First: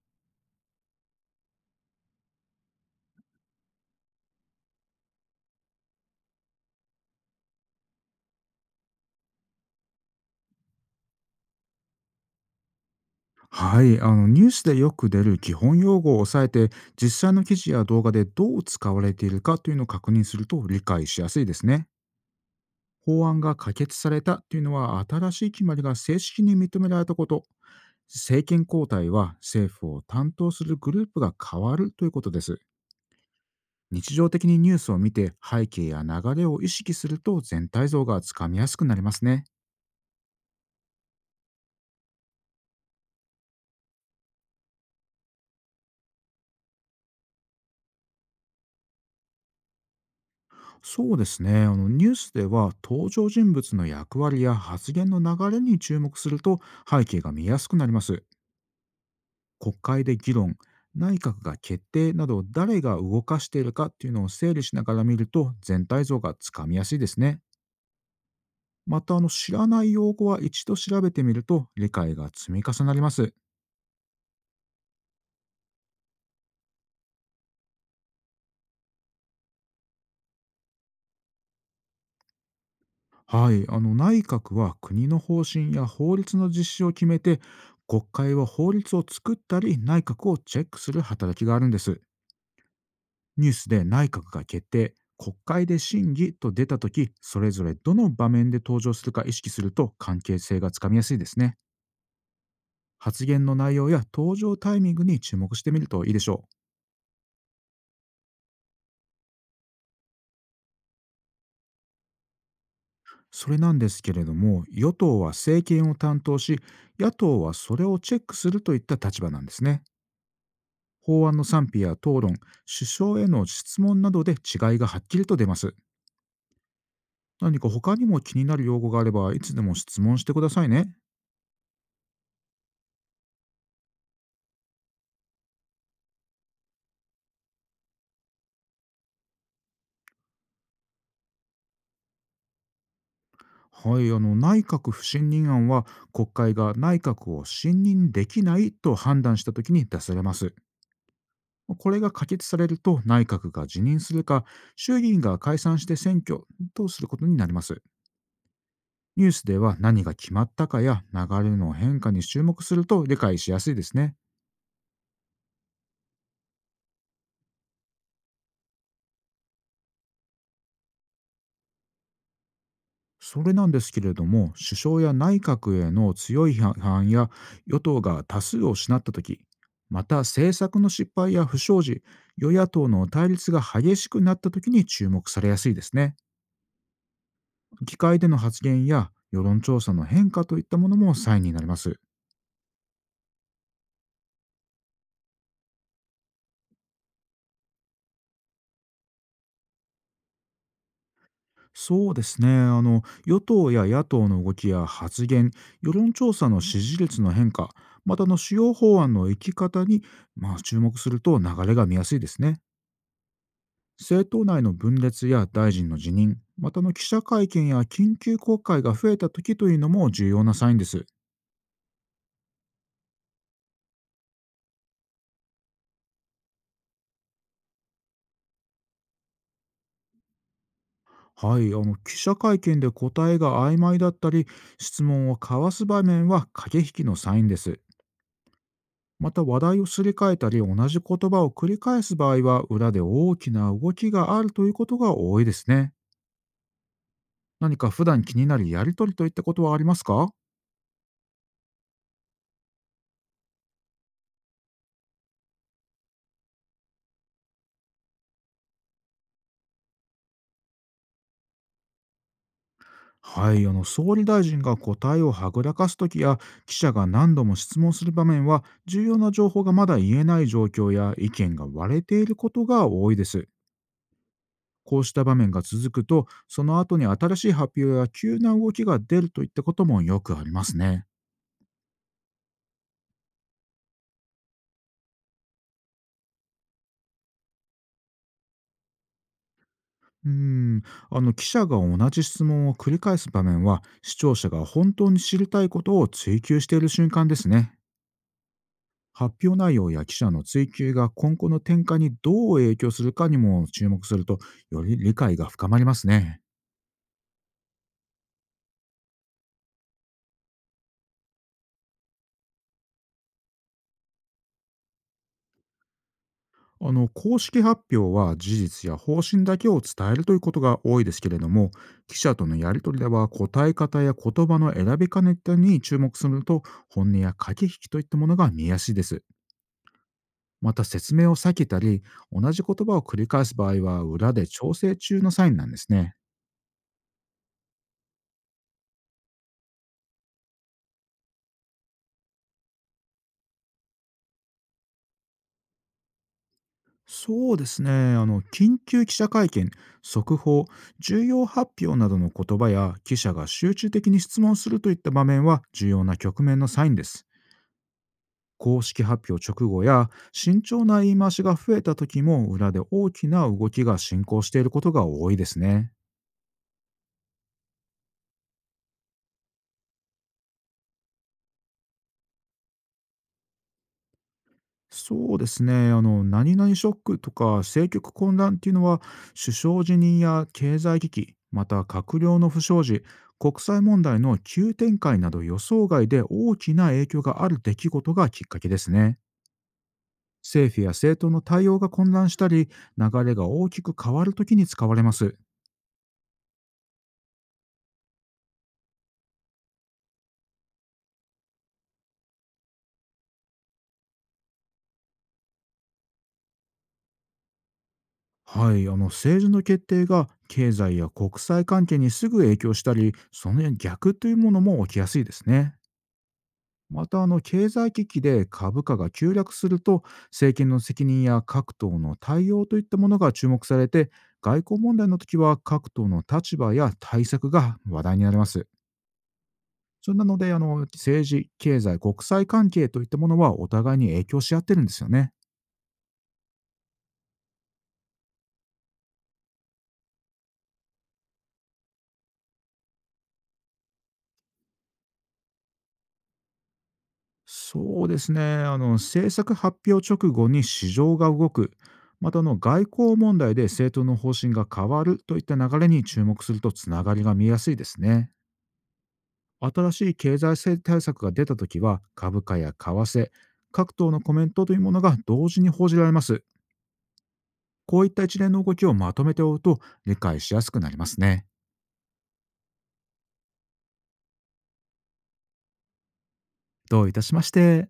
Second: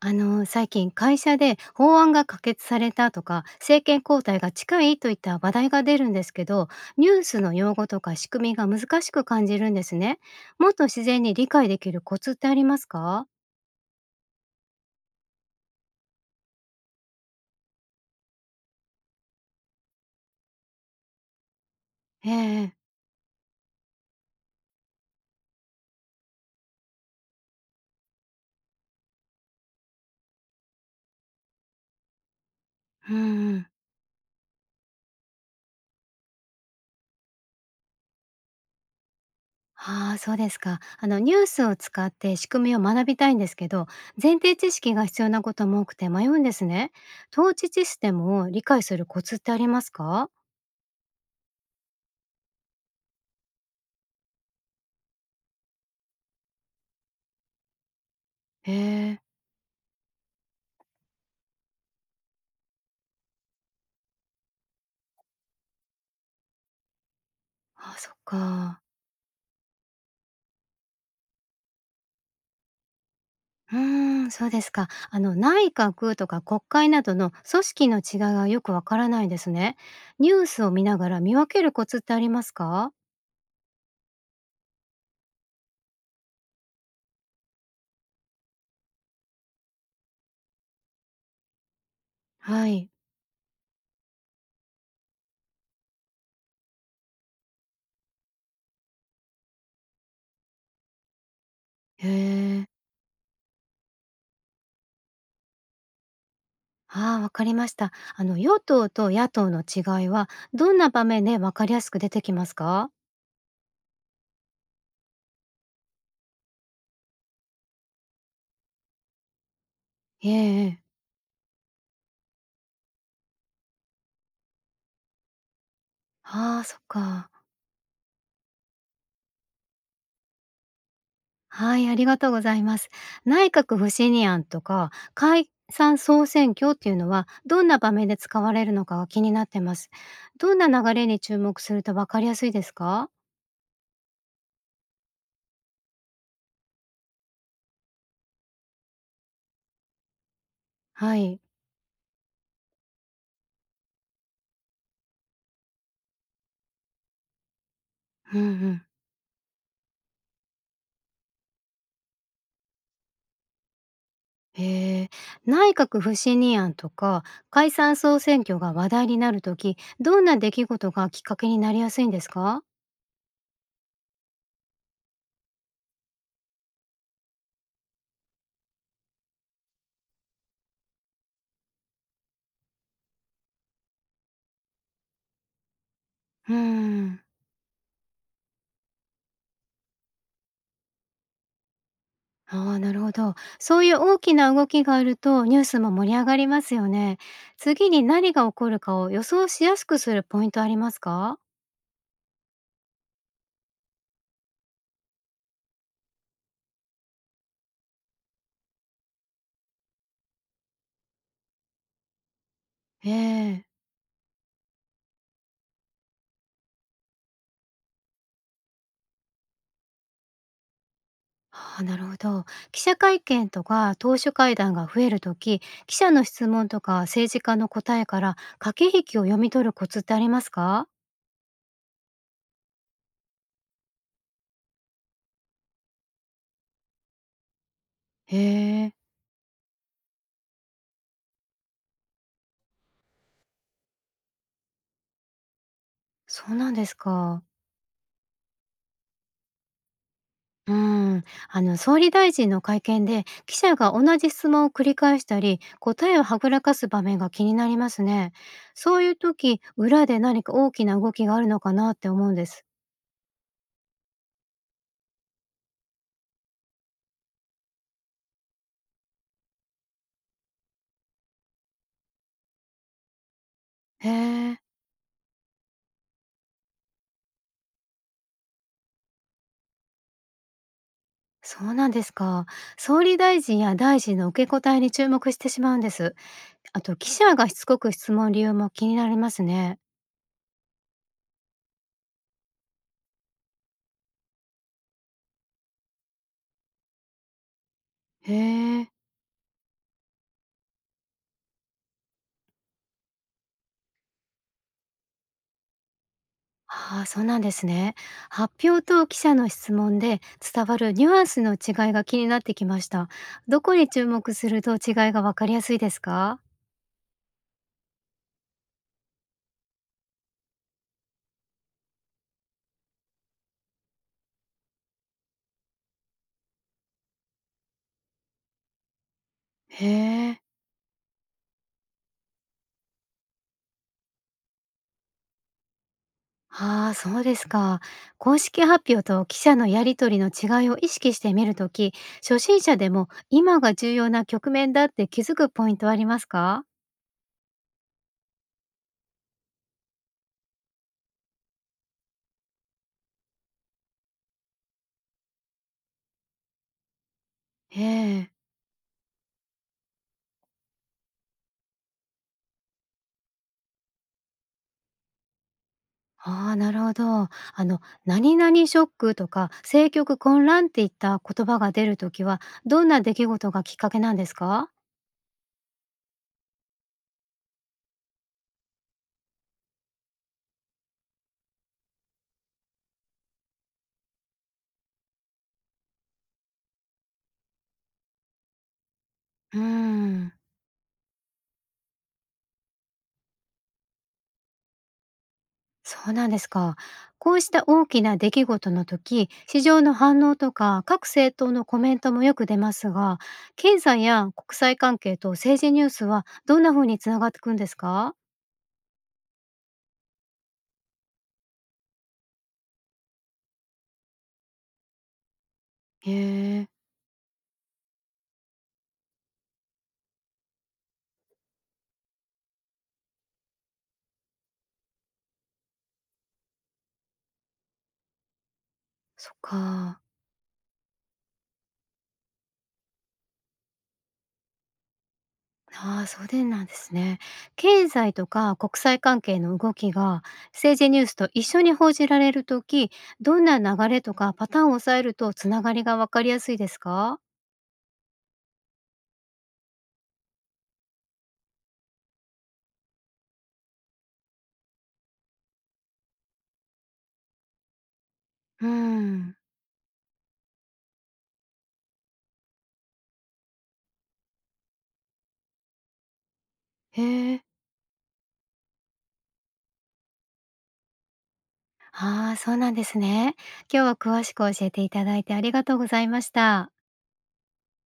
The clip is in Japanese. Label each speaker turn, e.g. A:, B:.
A: 最近会社で法案が可決されたとか政権交代が近いといった話題が出るんですけど、ニュースの用語とか仕組みが難しく感じるんですね。もっと自然に理解できるコツってありますか？
B: はい、ニュースでよく出る基本用語を押さえて、実際の記事や動画でどう使われているかというのを確認すると理解しやすいですね。
A: ええ。
B: 法案が可決されたというのは、新しい決まりが正式に認められたこと。政権交代は、政府を担当するグループが変わるということです。
A: うん。うん。
B: 日常的にニュースを見て背景や流れを意識すると、全体像がつかみやすくなりますね。
A: ああー、そうですか。ニュースを使って仕組みを学びたいんですけど、前提知識が必要なことも多くて迷うんですね。統治システムを理解するコツってありますか？
B: そうですね、ニュースでは登場人物の役割や発言の流れに注目すると、背景が見やすくなります。
A: ええ。
B: 国会で議論、内閣が決定など、誰が動かしているかっていうのを整理しながら見ると全体像がつかみやすいですね。
A: あ、そっか。
B: また、知らない用語は一度調べてみると理解が積み重なります。
A: うーん、そうですか。内閣とか国会などの組織の違いがよくわからないですね。ニュースを見ながら見分けるコツってありますか？
B: はい、内閣は国の方針や法律の実施を決めて、国会は法律を作ったり内閣をチェックする働きがあるんです。
A: はい。
B: ニュースで内閣が決定、国会で審議と出たとき、それぞれどの場面で登場するか意識すると関係性がつかみやすいですね。
A: へえ。
B: 発言の内容や登場タイミングに注目してみるといいでしょう。
A: ああ、わかりました。与党と野党の違いはどんな場面でわかりやすく出てきますか？
B: それなんですけれども、与党は政権を担当し、野党はそれをチェックするといった立場なんですね。
A: ええええ。
B: 法案の賛否や討論、首相への質問などで違いがはっきりと出ます。
A: ああ、そっか。
B: 何か他にも気になる用語があれば、いつでも質問してくださいね。
A: はい、ありがとうございます。内閣不信任案とか解散総選挙っていうのはどんな場面で使われるのかが気になってます。どんな流れに注目するとわかりやすいですか？
B: はい、内閣不信任案は、国会が内閣を信任できないと判断したときに出されます。
A: はい。
B: これが可決されると、内閣が辞任するか、衆議院が解散して選挙とすることになります。
A: うんうん。
B: ニュースでは何が決まったかや流れの変化に注目すると理解しやすいですね。
A: へえ。内閣不信任案とか解散総選挙が話題になるとき、どんな出来事がきっかけになりやすいんですか？
B: それなんですけれども、首相や内閣への強い批判や、与党が多数を失ったとき、また政策の失敗や不祥事、与野党の対立が激しくなったときに注目されやすいですね。
A: うん。
B: 議会での発言や世論調査の変化といったものもサインになります。
A: ああ、なるほど。そういう大きな動きがあるとニュースも盛り上がりますよね。次に何が起こるかを予想しやすくするポイントありますか？
B: そうですね。与党や野党の動きや発言、世論調査の支持率の変化、また主要法案の生き方に、まあ、注目すると流れが見やすいですね。
A: ええ。
B: 政党内の分裂や大臣の辞任、また記者会見や緊急国会が増えた時というのも重要なサインです。
A: ああ、なるほど。記者会見とか党首会談が増えるとき、記者の質問とか政治家の答えから駆け引きを読み取るコツってありますか？
B: はい、記者会見で答えが曖昧だったり、質問を交わす場面は駆け引きのサインです。
A: へえ、
B: また話題をすり替えたり、同じ言葉を繰り返す場合は、裏で大きな動きがあるということが多いですね。
A: そうなんですか。
B: 何か普段気になるやりとりといったことはありますか？
A: うーん、総理大臣の会見で記者が同じ質問を繰り返したり答えをはぐらかす場面が気になりますね。そういう時裏で何か大きな動きがあるのかなって思うんです。
B: はい、総理大臣が答えをはぐらかす時や、記者が何度も質問する場面は、重要な情報がまだ言えない状況や意見が割れていることが多いです。
A: へえ。
B: こうした場面が続くと、その後に新しい発表や急な動きが出るといったこともよくありますね。
A: そうなんですか。総理大臣や大臣の受け答えに注目してしまうんです。あと記者がしつこく質問理由も気になりますね。
B: うーん、記者が同じ質問を繰り返す場面は、視聴者が本当に知りたいことを追求している瞬間ですね。
A: へえ。
B: 発表内容や記者の追及が今後の展開にどう影響するかにも注目すると、より理解が深まりますね。
A: ああ、そうなんですね。発表と記者の質問で伝わるニュアンスの違いが気になってきました。どこに注目すると違いがわかりやすいですか？
B: 公式発表は事実や方針だけを伝えるということが多いですけれども、記者とのやり取りでは答え方や言葉の選び方に注目すると、本音や駆け引きといったものが見えやすいです。
A: へえ。
B: また説明を避けたり、同じ言葉を繰り返す場合は、裏で調整中のサインなんですね。
A: ああ、そうですか。公式発表と記者のやりとりの違いを意識してみるとき、初心者でも今が重要な局面だって気づくポイントはありますか？
B: そうですね。緊急記者会見、速報、重要発表などの言葉や、記者が集中的に質問するといった場面は重要な局面のサインです。
A: へえ。
B: 公式発表直後や慎重な言い回しが増えた時も、裏で大きな動きが進行していることが多いですね。
A: ああ、なるほど。何々ショックとか、政局混乱っていった言葉が出るときは、どんな出来事がきっかけなんですか？
B: そうですね。何々ショックとか政局混乱っていうのは、首相辞任や経済危機、また閣僚の不祥事、国際問題の急展開など、予想外で大きな影響がある出来事がきっかけですね。
A: うーん、
B: 政府や政党の対応が混乱したり、流れが大きく変わるときに使われます。
A: そうなんですか。こうした大きな出来事の時、市場の反応とか、各政党のコメントもよく出ますが、経済や国際関係と政治ニュースはどんな風につながっていくんですか？
B: はい、政治の決定が経済や国際関係にすぐ影響したり、その逆というものも起きやすいですね。
A: へえ、
B: また経済危機で株価が急落すると、政権の責任や各党の対応といったものが注目されて、外交問題の時は各党の立場や対策が話題になります。
A: そっか。
B: それなので、政治、経済、国際関係といったものはお互いに影響し合ってるんですよね。
A: ああ、そうでなんですね。経済とか国際関係の動きが政治ニュースと一緒に報じられるとき、どんな流れとかパターンを抑えるとつながりがわかりやすいですか？
B: そうですね。政策発表直後に市場が動く、また外交問題で政党の方針が変わるといった流れに注目すると、つながりが見えやすいですね。
A: うん。
B: 新しい経済制対策が出たときは、株価や為替、各党のコメントというものが同時に報じられます。
A: へえ。
B: こういった一連の動きをまとめておくと理解しやすくなりますね。
A: ああ、そうなんですね。今日は詳しく教えていただいてありがとうございました。
B: どういたしまして。